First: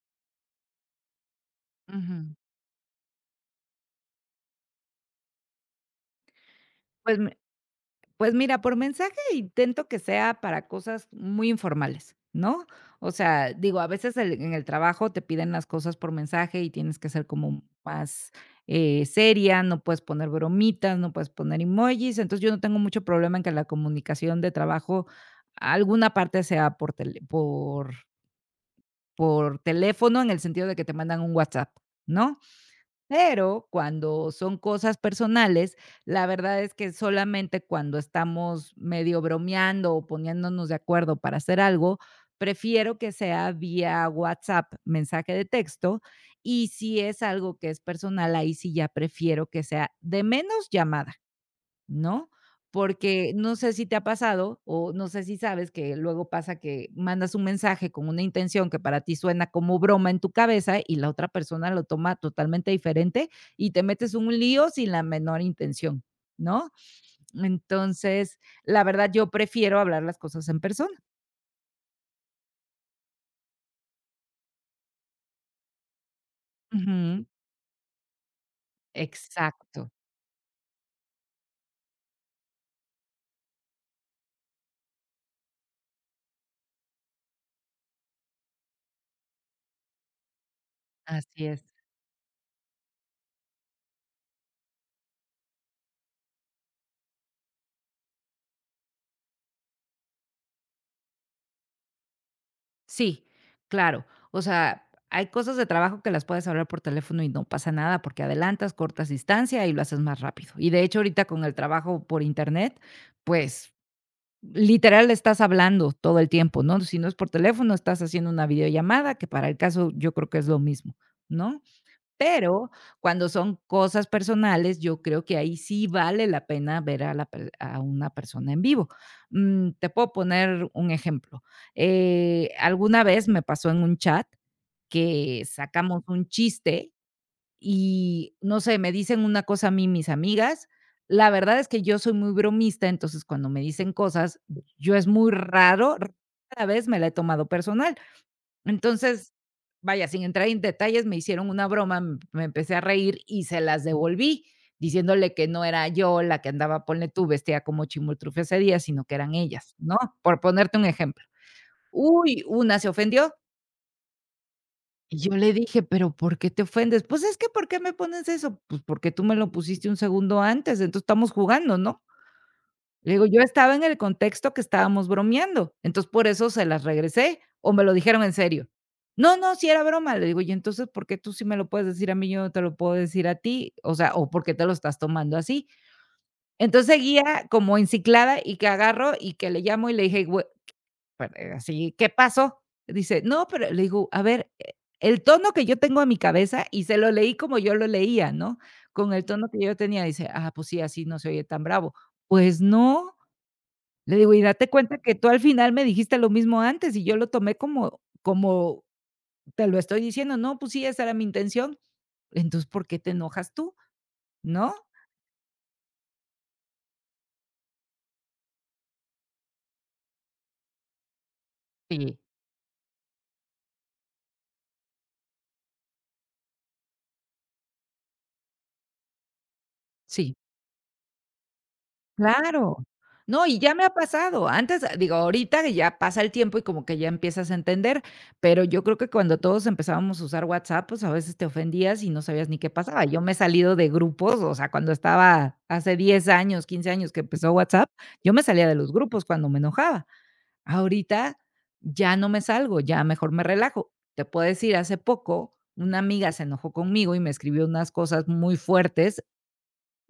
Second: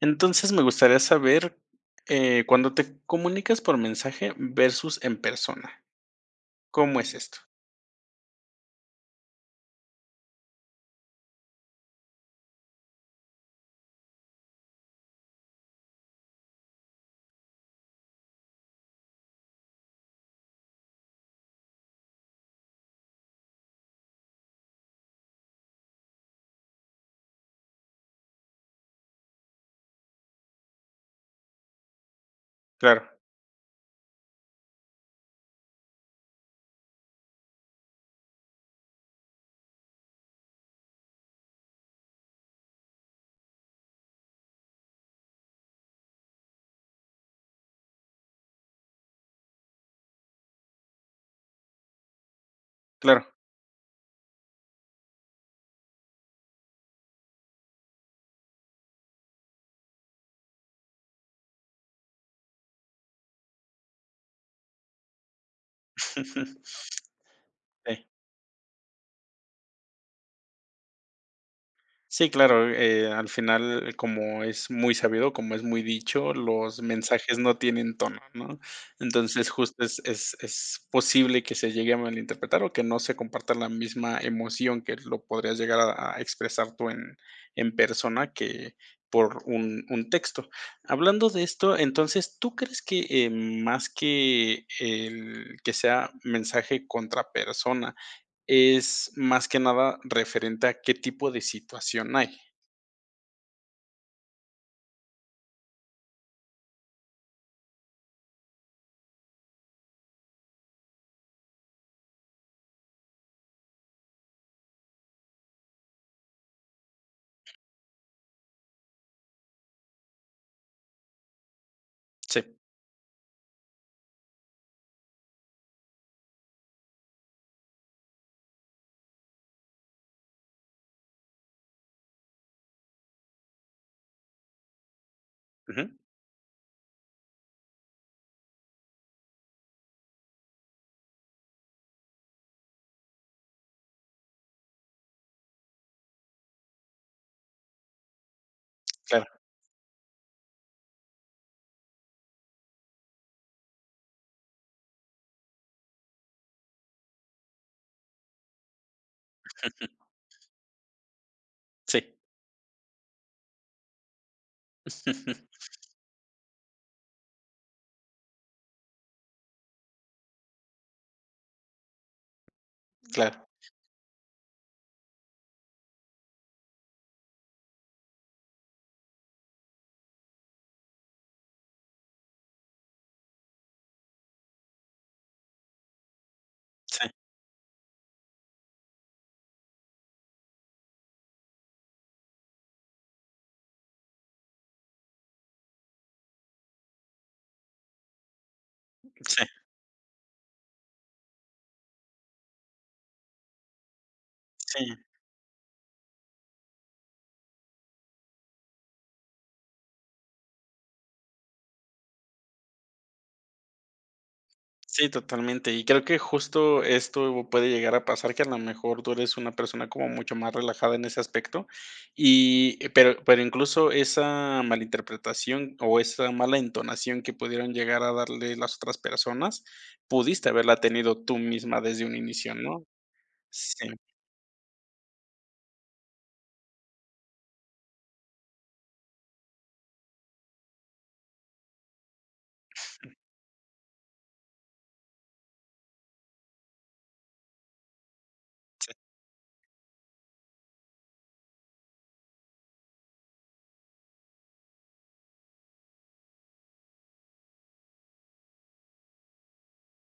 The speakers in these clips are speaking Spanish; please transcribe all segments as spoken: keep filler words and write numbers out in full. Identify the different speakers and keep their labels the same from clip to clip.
Speaker 1: Entonces, me gustaría saber,
Speaker 2: Ujú.
Speaker 1: eh, cuando te comunicas por mensaje versus en persona, ¿cómo es
Speaker 2: Pues mi
Speaker 1: esto?
Speaker 2: pues mira, por mensaje intento que sea para cosas muy informales, ¿no? O sea, digo, a veces el en el trabajo te piden las cosas por mensaje y tienes que ser como más, eh, seria, no puedes poner bromitas, no puedes poner emojis, entonces yo no tengo mucho problema en que la comunicación de trabajo, alguna parte sea por tele por por teléfono, en el sentido de que te mandan un WhatsApp, ¿no?
Speaker 1: Claro,
Speaker 2: Pero cuando son cosas personales, la verdad es que solamente cuando estamos medio bromeando o poniéndonos de acuerdo para hacer algo, prefiero que sea vía WhatsApp, mensaje de texto, y si es algo que es personal, ahí sí ya prefiero que sea de menos llamada. ¿No? Porque
Speaker 1: claro.
Speaker 2: no sé si te ha pasado o no sé si sabes que luego pasa que mandas un mensaje con una intención que para ti suena como broma en tu cabeza y la otra persona lo toma totalmente diferente y te metes un lío sin la menor intención, ¿no?
Speaker 1: Sí.
Speaker 2: Entonces, la verdad, yo prefiero hablar las cosas en persona.
Speaker 1: Sí, claro, eh, al final, como es muy sabido, como es muy dicho, los
Speaker 2: Ujú,
Speaker 1: mensajes no tienen tono, ¿no? Entonces, justo
Speaker 2: exacto,
Speaker 1: es, es, es posible que se llegue a malinterpretar o que no se comparta la misma emoción que lo podrías llegar a, a expresar tú en, en persona que por un, un texto. Hablando de
Speaker 2: así es.
Speaker 1: esto, entonces, ¿tú crees que eh, más que el que sea mensaje contra persona, es más que nada referente a qué tipo de situación hay?
Speaker 2: Sí, claro. O sea, hay cosas de trabajo que las puedes hablar por teléfono y no pasa nada porque adelantas, cortas distancia y lo haces más rápido. Y de hecho, ahorita con el trabajo por internet, pues literal estás hablando todo el tiempo, ¿no? Si no es por teléfono, estás haciendo una videollamada, que para el caso yo creo que es lo mismo, ¿no?
Speaker 1: Sí,
Speaker 2: Pero cuando son cosas personales, yo creo que ahí sí vale la pena ver a la per a una persona en vivo. Mm, te puedo poner un ejemplo. Eh, alguna vez me pasó en un chat que
Speaker 1: ujú,
Speaker 2: sacamos un chiste y, no sé, me dicen una cosa a mí mis amigas. La verdad es que yo soy muy bromista, entonces cuando me dicen cosas, yo es muy raro, rara vez me la he tomado personal. Entonces,
Speaker 1: claro,
Speaker 2: vaya, sin entrar en detalles, me hicieron una broma, m me empecé a reír y se las devolví, diciéndole que no era yo la que andaba, ponle tú, vestida como chimoltrufia ese día, sino que eran ellas, ¿no? Por ponerte un ejemplo.
Speaker 1: sí,
Speaker 2: Uy, una se ofendió y yo le dije: "¿Pero por qué te ofendes?". "Pues es que, ¿por qué me pones eso?". "Pues porque tú me lo pusiste un segundo antes, entonces estamos jugando, ¿no?". Le digo, yo
Speaker 1: claro,
Speaker 2: estaba en el contexto que estábamos bromeando, entonces por eso se las regresé, o me lo dijeron en serio. No, no, si era broma. Le digo, y entonces, ¿por qué tú sí me lo puedes decir a mí, yo no te lo puedo decir a ti? O sea, ¿o por qué te lo estás tomando así? Entonces
Speaker 1: sí,
Speaker 2: seguía como enciclada y que agarro y que le llamo y le dije, güe pero eh, así, ¿qué pasó? Dice, no, pero le digo, a ver, eh, el tono que yo tengo en mi cabeza y se lo leí como yo lo leía, ¿no? Con el
Speaker 1: sí,
Speaker 2: tono que yo tenía, dice, ah, pues sí, así no se oye tan bravo. Pues no. Le digo: "Y date
Speaker 1: sí,
Speaker 2: cuenta que tú al final me dijiste lo mismo antes, y yo lo tomé como como te lo estoy diciendo. No, pues sí, esa era mi intención. Entonces, ¿por qué te enojas tú?", ¿no?
Speaker 1: sí, totalmente. Y creo que justo esto puede llegar a pasar que a lo mejor tú eres una persona como mucho más relajada en ese aspecto,
Speaker 2: Sí,
Speaker 1: y eh, pero pero incluso esa malinterpretación o esa mala entonación que pudieron llegar a darle las otras personas,
Speaker 2: sí.
Speaker 1: pudiste haberla tenido tú misma desde un inicio,
Speaker 2: Claro.
Speaker 1: ¿no?
Speaker 2: No, y ya me
Speaker 1: Sí,
Speaker 2: ha pasado. Antes, ah, digo, ahorita que ya pasa el tiempo y como que ya empiezas a entender, pero yo creo que cuando todos empezábamos a usar WhatsApp, pues a veces te ofendías y no sabías ni qué pasaba. Yo me he salido de grupos, o sea, cuando estaba hace diez años, quince años que empezó WhatsApp, yo me salía de los
Speaker 1: sí,
Speaker 2: grupos cuando me enojaba. Ahorita ya no me salgo, ya mejor me relajo. Te puedo decir, hace poco una amiga se enojó conmigo y me escribió unas cosas muy fuertes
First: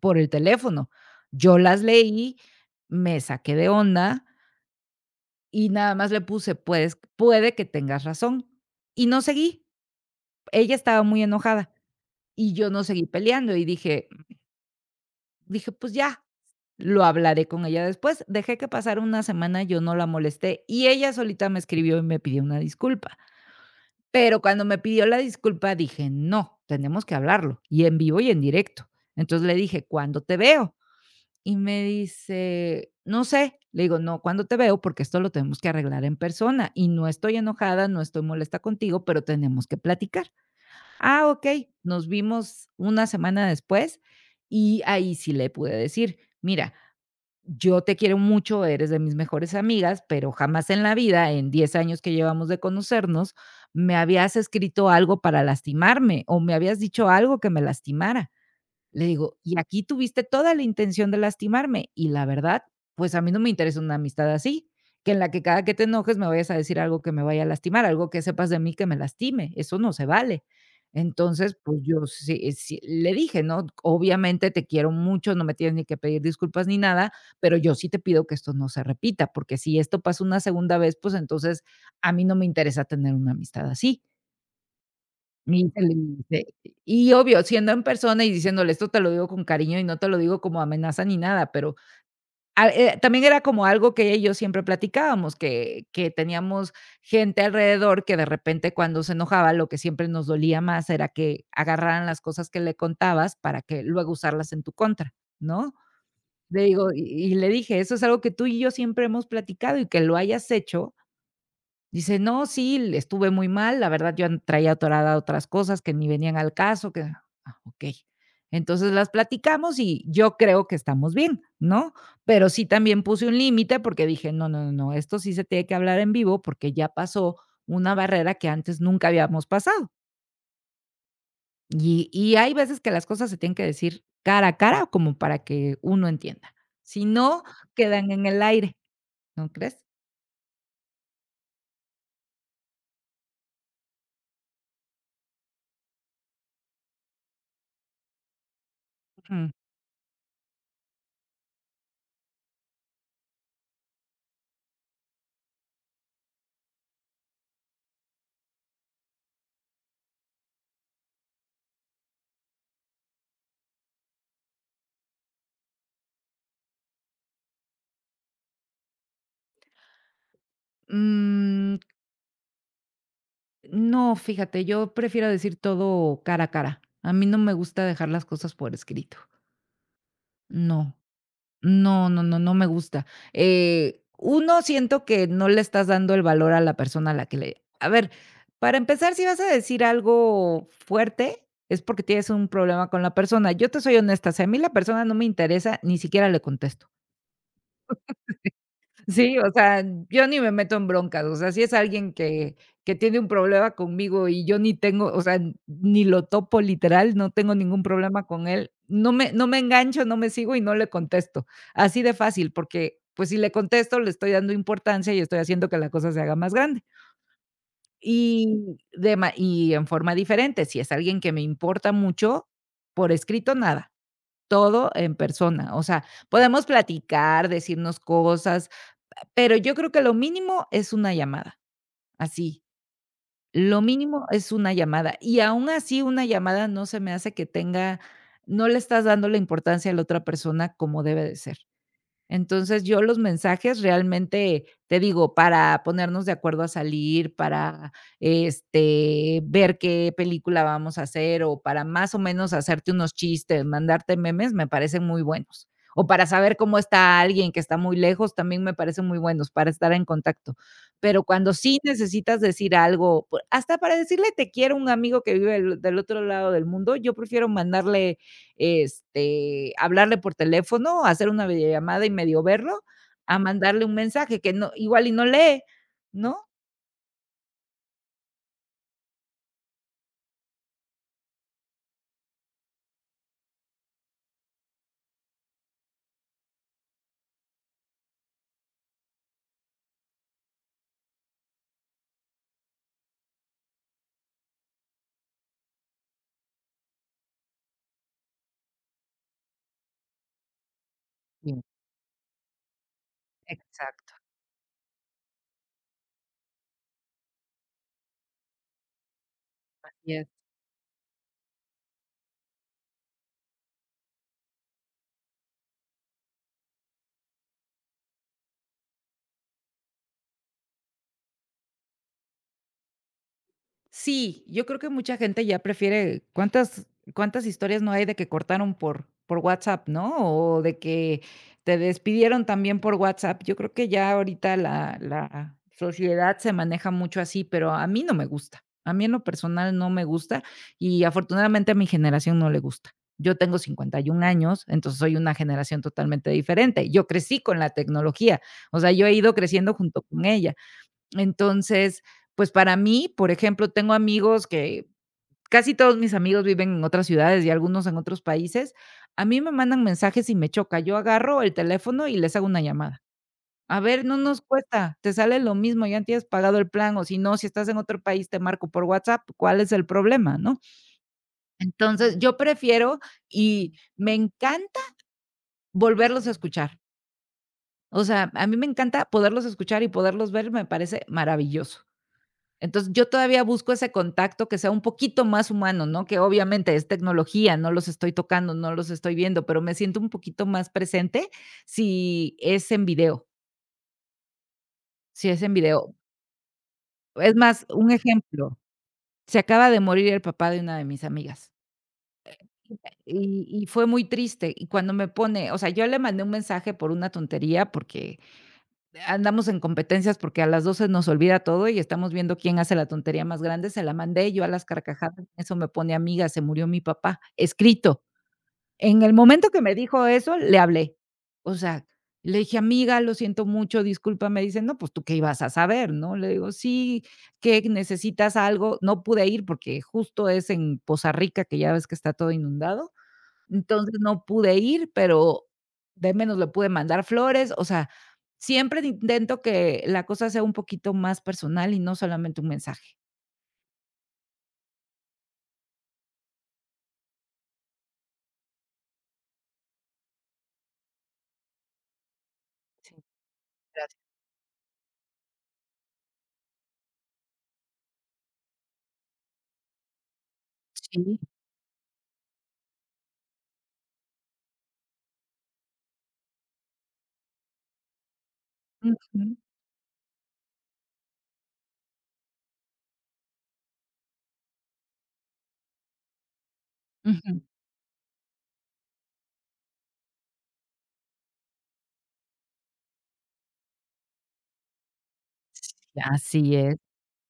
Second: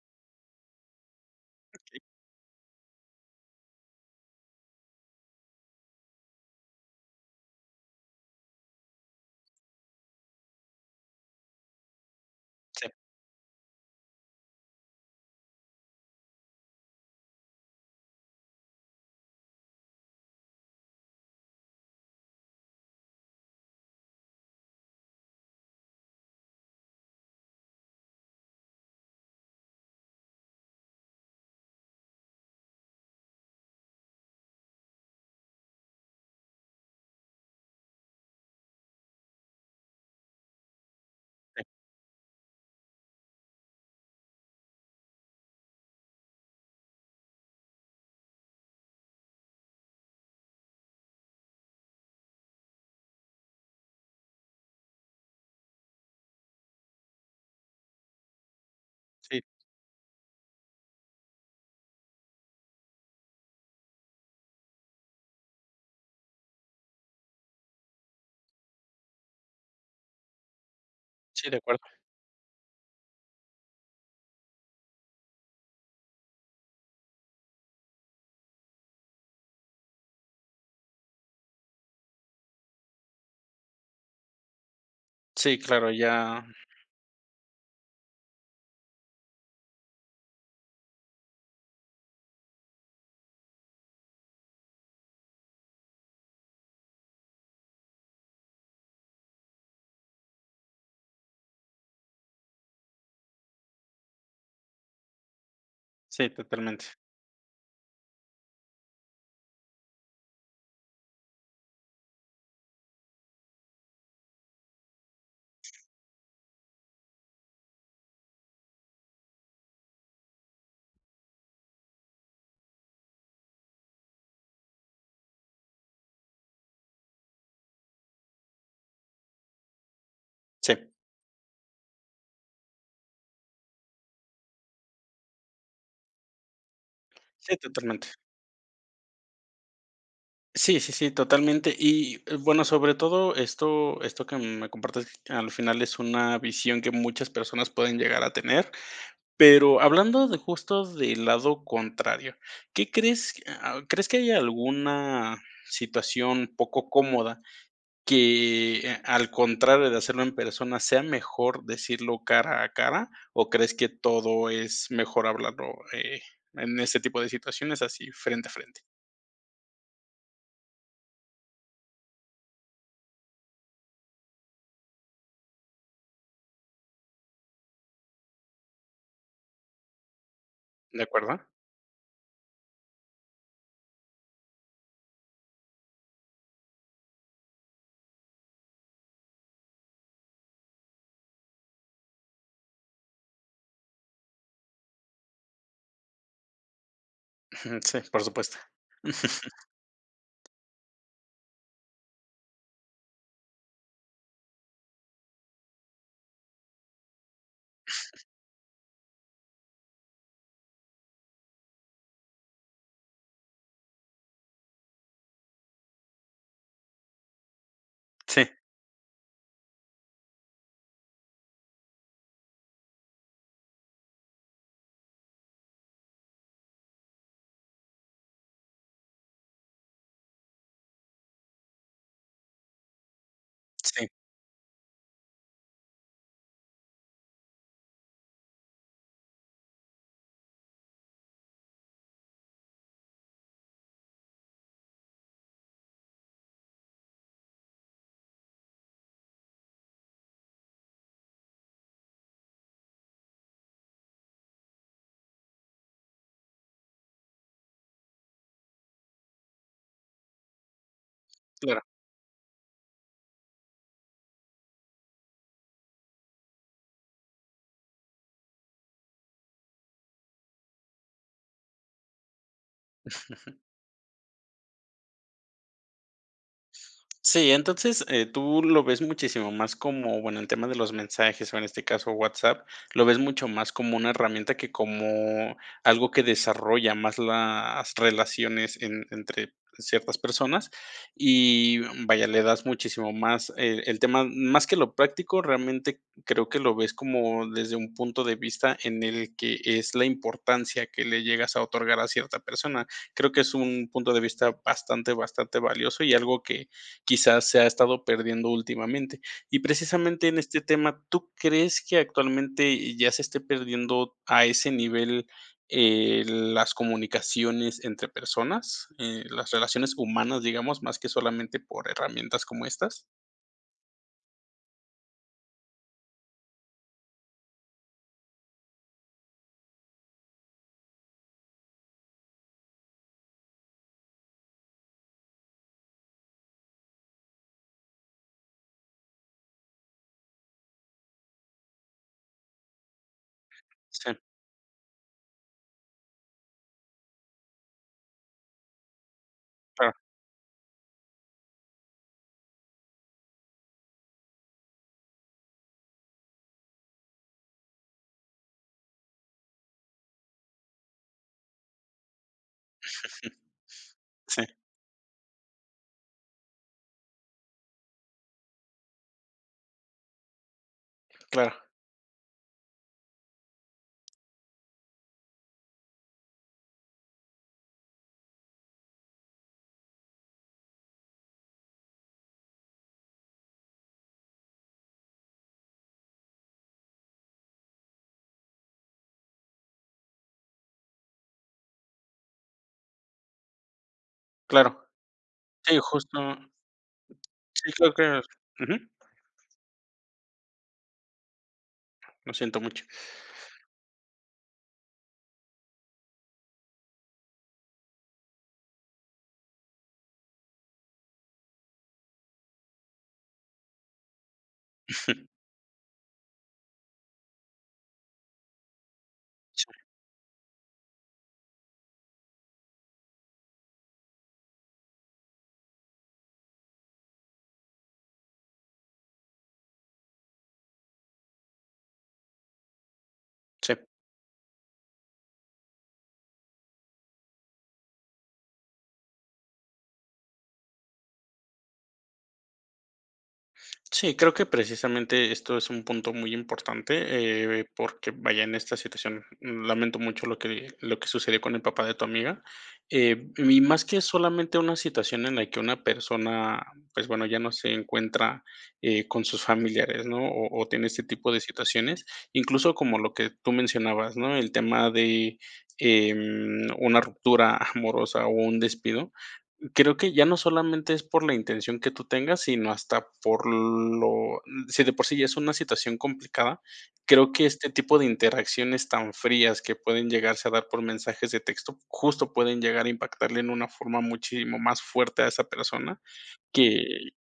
Speaker 2: por el teléfono. Yo las leí, me saqué de onda y nada más le puse, pues puede que tengas razón. Y no seguí. Ella estaba muy enojada y yo no
Speaker 1: sí,
Speaker 2: seguí peleando y dije dije: "Pues ya, lo hablaré con ella después". Dejé que pasara una semana, yo no la molesté y ella solita me escribió y me pidió una disculpa. Pero cuando me pidió la disculpa, dije: "No, tenemos que hablarlo, y en vivo y en directo". Entonces le dije: "¿Cuándo te veo?". Y me dice: "No sé". Le digo: "No, ¿cuándo te veo? Porque esto lo tenemos que arreglar en persona, y no estoy enojada, no estoy molesta contigo, pero tenemos que platicar". "Ah, ok".
Speaker 1: sí,
Speaker 2: Nos vimos una semana después, y ahí sí le pude decir: "Mira, yo te quiero mucho, eres de mis mejores amigas, pero jamás en la vida, en diez años que llevamos de conocernos, me habías escrito algo para lastimarme o me habías dicho algo que me lastimara". Le digo:
Speaker 1: sí,
Speaker 2: "Y aquí tuviste toda la intención de lastimarme, y la verdad, pues, a mí no me interesa una amistad así, que en la que cada que te enojes me vayas a decir algo que me vaya a lastimar, algo que sepas de mí que me lastime, eso no se vale".
Speaker 1: sí,
Speaker 2: Entonces,
Speaker 1: de
Speaker 2: pues,
Speaker 1: acuerdo.
Speaker 2: yo sí eh, sí le dije, ¿no? Obviamente te quiero mucho, no me tienes ni que pedir disculpas ni nada, pero yo sí te pido que esto no se repita, porque si esto pasa una segunda vez, pues, entonces a mí no me interesa tener una amistad así.
Speaker 1: Sí,
Speaker 2: Y se
Speaker 1: claro,
Speaker 2: le
Speaker 1: ya.
Speaker 2: dice y obvio, siendo en persona y diciéndole: "Esto te lo digo con cariño y no te lo digo como amenaza ni nada", pero, ah, eh, también era como algo que ella y yo siempre platicábamos, que que teníamos gente alrededor que de repente cuando se enojaba, lo que siempre nos dolía más era que agarraran las cosas que le contabas para que luego usarlas en tu contra, ¿no?
Speaker 1: Sí,
Speaker 2: Le
Speaker 1: totalmente.
Speaker 2: digo y y le dije: "Eso es algo que tú y yo siempre hemos platicado y que lo hayas hecho". Dice: "No, sí, estuve muy mal, la verdad yo an traía atorada otras cosas que ni venían al caso, que". Ah, okey. Entonces las platicamos y yo creo que estamos bien, ¿no? Pero sí también puse un límite porque dije: "No, no, no, no, esto sí se tiene que hablar en vivo porque ya pasó una barrera que antes nunca habíamos pasado".
Speaker 1: Sí,
Speaker 2: Y y hay veces que las cosas se tienen que decir cara a cara como para que uno entienda. Si no,
Speaker 1: sí, totalmente.
Speaker 2: quedan en el aire, ¿no crees?
Speaker 1: Sí, sí, sí, totalmente. Y eh, bueno, sobre todo esto, esto que me compartes al final es una visión que muchas personas pueden llegar a tener.
Speaker 2: Ujú.
Speaker 1: Pero hablando de justo del lado contrario, ¿qué crees? que- ah, ¿Crees que hay alguna situación poco cómoda que, eh, al contrario de hacerlo en persona, sea mejor decirlo cara a cara, o crees que todo es mejor hablarlo, eh, en este tipo de situaciones así frente a frente?
Speaker 2: Mm. No, fíjate, yo prefiero decir todo cara a cara. A mí no me gusta dejar las cosas por escrito. No,
Speaker 1: ¿De acuerdo?
Speaker 2: no, no, no, no me gusta. Eh, uno, siento que no le estás dando el valor a la persona a la que le... A ver, para empezar, si vas a decir algo fuerte, es porque tienes un problema con la persona. Yo te soy honesta, si a mí la persona no me interesa, ni siquiera le contesto.
Speaker 1: Ujú, sí, por supuesto.
Speaker 2: Sí, o sea, yo ni me meto en broncas, o sea, si es alguien que que tiene un problema conmigo y yo ni tengo, o sea, ni lo topo literal, no tengo ningún problema con él, no me no me engancho, no me sigo y no le contesto, así de fácil, porque, pues, si le contesto, le estoy dando importancia y estoy haciendo que la cosa se haga más grande.
Speaker 1: Sí,
Speaker 2: Y de ma y en forma diferente, si es alguien que me importa mucho, por escrito nada, todo en persona, o sea, podemos platicar, decirnos cosas, pero yo creo que lo mínimo es una llamada, así, lo
Speaker 1: sí,
Speaker 2: mínimo es una llamada, y aún así una llamada no se me hace que tenga no le estás dando la importancia a la otra persona como debe de ser. Entonces, yo los mensajes realmente, te digo, para ponernos de acuerdo a salir, para, este, ver qué película vamos a hacer, o para más o menos hacerte unos chistes, mandarte memes, me parecen muy buenos. O para saber cómo está alguien que está muy lejos, también me parecen muy buenos para estar en contacto. Pero cuando sí
Speaker 1: claro.
Speaker 2: necesitas decir algo, pue hasta para decirle te quiero a un amigo que vive del del otro lado del mundo, yo prefiero mandarle este, hablarle por teléfono, hacer una videollamada y medio verlo, a mandarle un mensaje que no igual y no lee, ¿no?
Speaker 1: Sí, entonces, eh, tú lo ves muchísimo más como, bueno, el tema de los mensajes, o en este caso WhatsApp, lo ves mucho más como una herramienta que como algo que desarrolla más las relaciones en entre ciertas personas y, vaya, le das muchísimo más el el tema, más que lo práctico. Realmente creo que lo ves como desde un punto de vista en el que es la importancia que le llegas
Speaker 2: Sí.
Speaker 1: a otorgar a cierta persona. Creo que es un punto
Speaker 2: Exacto.
Speaker 1: de vista bastante, bastante valioso y algo que quizás se ha estado perdiendo últimamente. Y precisamente en este tema, ¿tú crees que actualmente ya se esté perdiendo a ese nivel, eh, las comunicaciones entre personas, eh, las relaciones humanas, digamos, más que solamente por herramientas como estas?
Speaker 2: Sí, yo creo que mucha gente ya prefiere cuántas cuántas historias no hay de que cortaron por por WhatsApp, ¿no? O de que te despidieron también por WhatsApp. Yo creo que ya ahorita la la sociedad se maneja mucho así, pero a mí no me gusta. A mí en lo personal no me gusta y afortunadamente a mi generación no le gusta. Yo tengo cincuenta y
Speaker 1: Sí,
Speaker 2: un años, entonces soy una generación totalmente diferente. Yo crecí con la tecnología, o sea, yo he ido creciendo
Speaker 1: claro,
Speaker 2: junto con ella. Entonces, pues, para mí, por ejemplo, tengo amigos que casi todos mis amigos viven en otras ciudades y algunos en otros países. A mí me mandan mensajes y me choca. Yo agarro el teléfono y les hago una llamada. A ver, no nos
Speaker 1: sí,
Speaker 2: cuesta, te sale lo mismo, ya tienes pagado el plan, o si no, si estás en otro país, te marco por WhatsApp, ¿cuál es el problema?, ¿no?
Speaker 1: claro,
Speaker 2: Entonces, yo prefiero y me encanta volverlos a escuchar. O sea, a mí me encanta poderlos escuchar y poderlos ver, me parece maravilloso. Entonces, yo todavía busco ese contacto que sea un poquito más humano, ¿no? Que obviamente es tecnología, no los estoy tocando, no los estoy viendo, pero me siento un poquito más presente si es en video,
Speaker 1: claro.
Speaker 2: si es en
Speaker 1: Sí,
Speaker 2: video.
Speaker 1: justo,
Speaker 2: Es más,
Speaker 1: sí,
Speaker 2: un
Speaker 1: creo que
Speaker 2: ejemplo,
Speaker 1: ujú,
Speaker 2: se acaba de morir el papá de una de mis amigas
Speaker 1: lo siento mucho.
Speaker 2: y y fue muy triste. Y cuando me pone, o sea, yo le mandé un mensaje por una tontería, porque andamos en competencias porque a las doce nos olvida todo y estamos viendo quién hace la tontería más grande, se la mandé yo a las carcajadas, eso me pone: amiga, se murió mi papá, escrito. En el momento que
Speaker 1: Sí,
Speaker 2: me dijo eso, le hablé. O sea, le dije, amiga, lo siento mucho, disculpa, me dice, no, pues tú qué ibas a saber, ¿no? Le digo, sí, que necesitas? Algo. No pude ir porque justo es en Poza Rica, que ya ves que está todo inundado,
Speaker 1: sí.
Speaker 2: entonces no pude ir, pero de menos le pude mandar flores. O sea, siempre intento que la cosa sea un poquito más personal y no solamente un mensaje.
Speaker 1: Sí, creo que precisamente esto es un punto muy importante, eh, porque vaya, en esta situación mm, lamento mucho lo que, lo que sucedió con el papá de tu amiga. Eh, y más que
Speaker 2: Gracias.
Speaker 1: solamente una situación en la que una persona, pues bueno, ya no se encuentra eh, con sus familiares, ¿no? O, o tiene este
Speaker 2: Sí.
Speaker 1: tipo de situaciones, incluso como lo que tú mencionabas, ¿no? El tema de em, una ruptura amorosa o un despido.
Speaker 2: Ujú,
Speaker 1: Creo que ya no solamente es por la intención que tú tengas, sino hasta por lo, si de por sí ya es una situación complicada, creo
Speaker 2: ujú.
Speaker 1: que este tipo de interacciones tan frías que pueden llegarse a dar por mensajes de texto, justo pueden llegar a impactarle en una forma muchísimo más fuerte a esa
Speaker 2: Sí,
Speaker 1: persona,
Speaker 2: así es.
Speaker 1: que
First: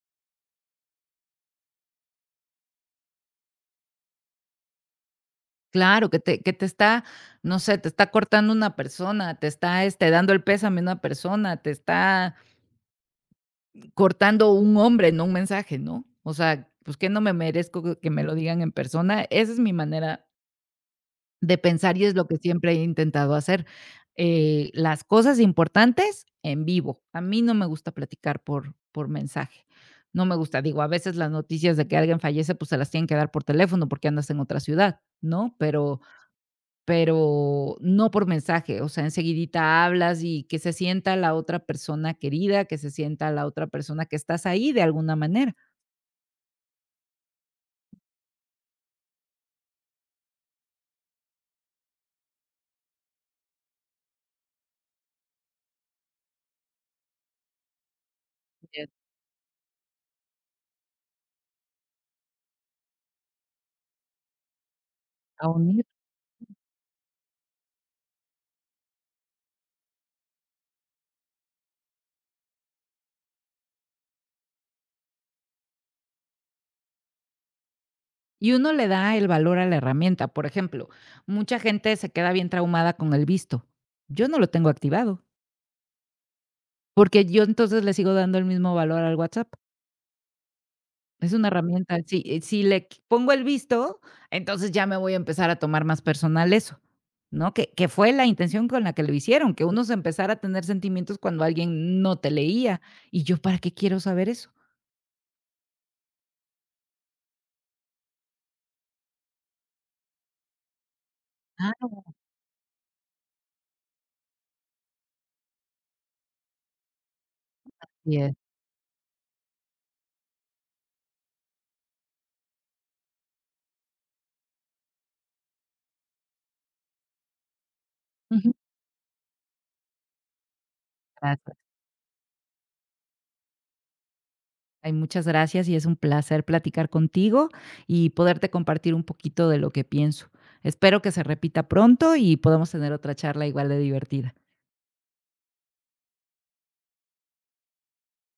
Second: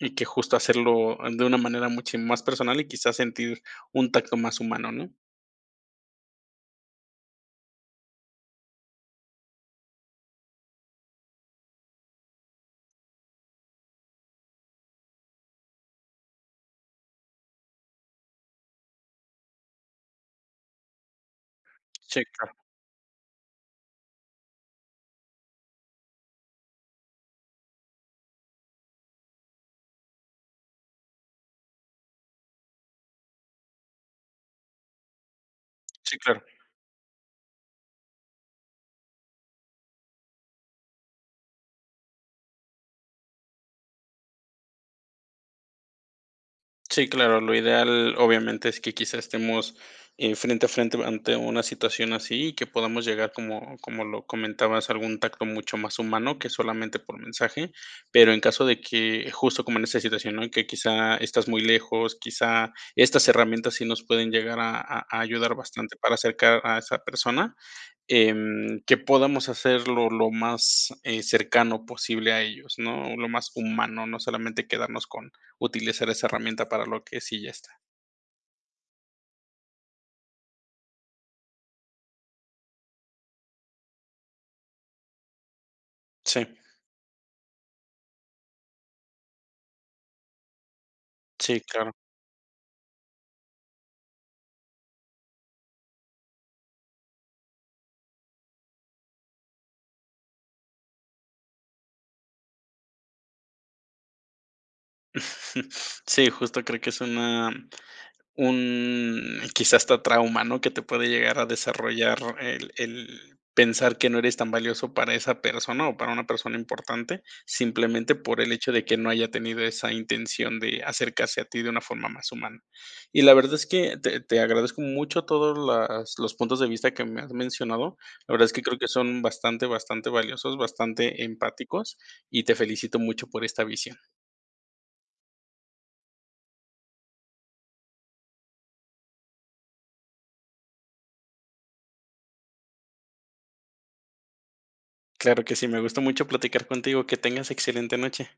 Speaker 1: y que justo hacerlo de una manera mucho más personal y quizás sentir un tacto más humano, ¿no?
Speaker 2: Claro, que te que te está, no sé, te está cortando una persona, te está, este, dando el pésame una persona, te está cortando un hombre, no un mensaje, ¿no? O sea, pues, ¿qué no me merezco que que me lo digan en persona? Esa es mi manera de pensar, y es
Speaker 1: Sí,
Speaker 2: lo que
Speaker 1: claro,
Speaker 2: siempre he intentado hacer, eh, las cosas importantes en vivo. A mí no me gusta platicar por por mensaje. No me gusta, digo, a veces las noticias de que alguien fallece, pues, se las tienen que dar por teléfono porque andas en otra ciudad, ¿no? Pero
Speaker 1: sí, claro.
Speaker 2: pero no por mensaje, o sea, enseguidita hablas y que se sienta la otra persona querida, que se sienta la otra persona que estás ahí de alguna manera.
Speaker 1: Sí, claro, lo ideal obviamente es que quizá estemos, eh, frente a frente ante una situación así y que podamos llegar, como como lo comentabas, a algún tacto mucho más humano que solamente por mensaje, pero en caso de que, justo como en esta situación, ¿no? Que quizá estás muy lejos, quizá estas herramientas sí nos pueden llegar a a a ayudar
Speaker 2: Bien.
Speaker 1: bastante para acercar a esa persona, em, que podamos hacerlo lo más, eh, cercano posible a ellos, ¿no? Lo más humano, no solamente quedarnos con utilizar esa herramienta para lo que sí ya está.
Speaker 2: Y uno le da el valor a la herramienta. Por ejemplo, mucha gente se queda bien traumada con el visto. Yo no lo tengo activado,
Speaker 1: Sí,
Speaker 2: porque yo entonces le sigo dando el mismo valor al WhatsApp. Es una
Speaker 1: sí, claro.
Speaker 2: herramienta. Si, eh, si le qu- pongo el visto, entonces ya me voy a empezar a tomar más personal eso, ¿no? Que, que fue la intención con la que lo hicieron, que uno se empezara a tener sentimientos cuando alguien no te leía. Y yo, ¿para qué quiero saber eso?
Speaker 1: Sí, justo creo que es una, un quizás hasta trauma, ¿no? Que te puede llegar a
Speaker 2: Ah,
Speaker 1: desarrollar el el pensar que no eres tan valioso para esa persona o para una persona importante, simplemente
Speaker 2: bien.
Speaker 1: por el hecho de que no haya tenido esa intención de acercarse a ti de una forma más humana. Y la verdad es que te te agradezco mucho todos las los puntos de vista que me has mencionado. La verdad
Speaker 2: Ujú.
Speaker 1: es que creo que son bastante, bastante valiosos, bastante
Speaker 2: Gracias.
Speaker 1: empáticos, y te felicito mucho por esta visión.
Speaker 2: Ay, muchas gracias y es un placer platicar contigo y poderte compartir un poquito de lo que pienso. Espero que se repita pronto y podamos tener otra charla igual de divertida.
Speaker 1: Claro que sí, me gustó mucho platicar contigo. Que tengas excelente noche.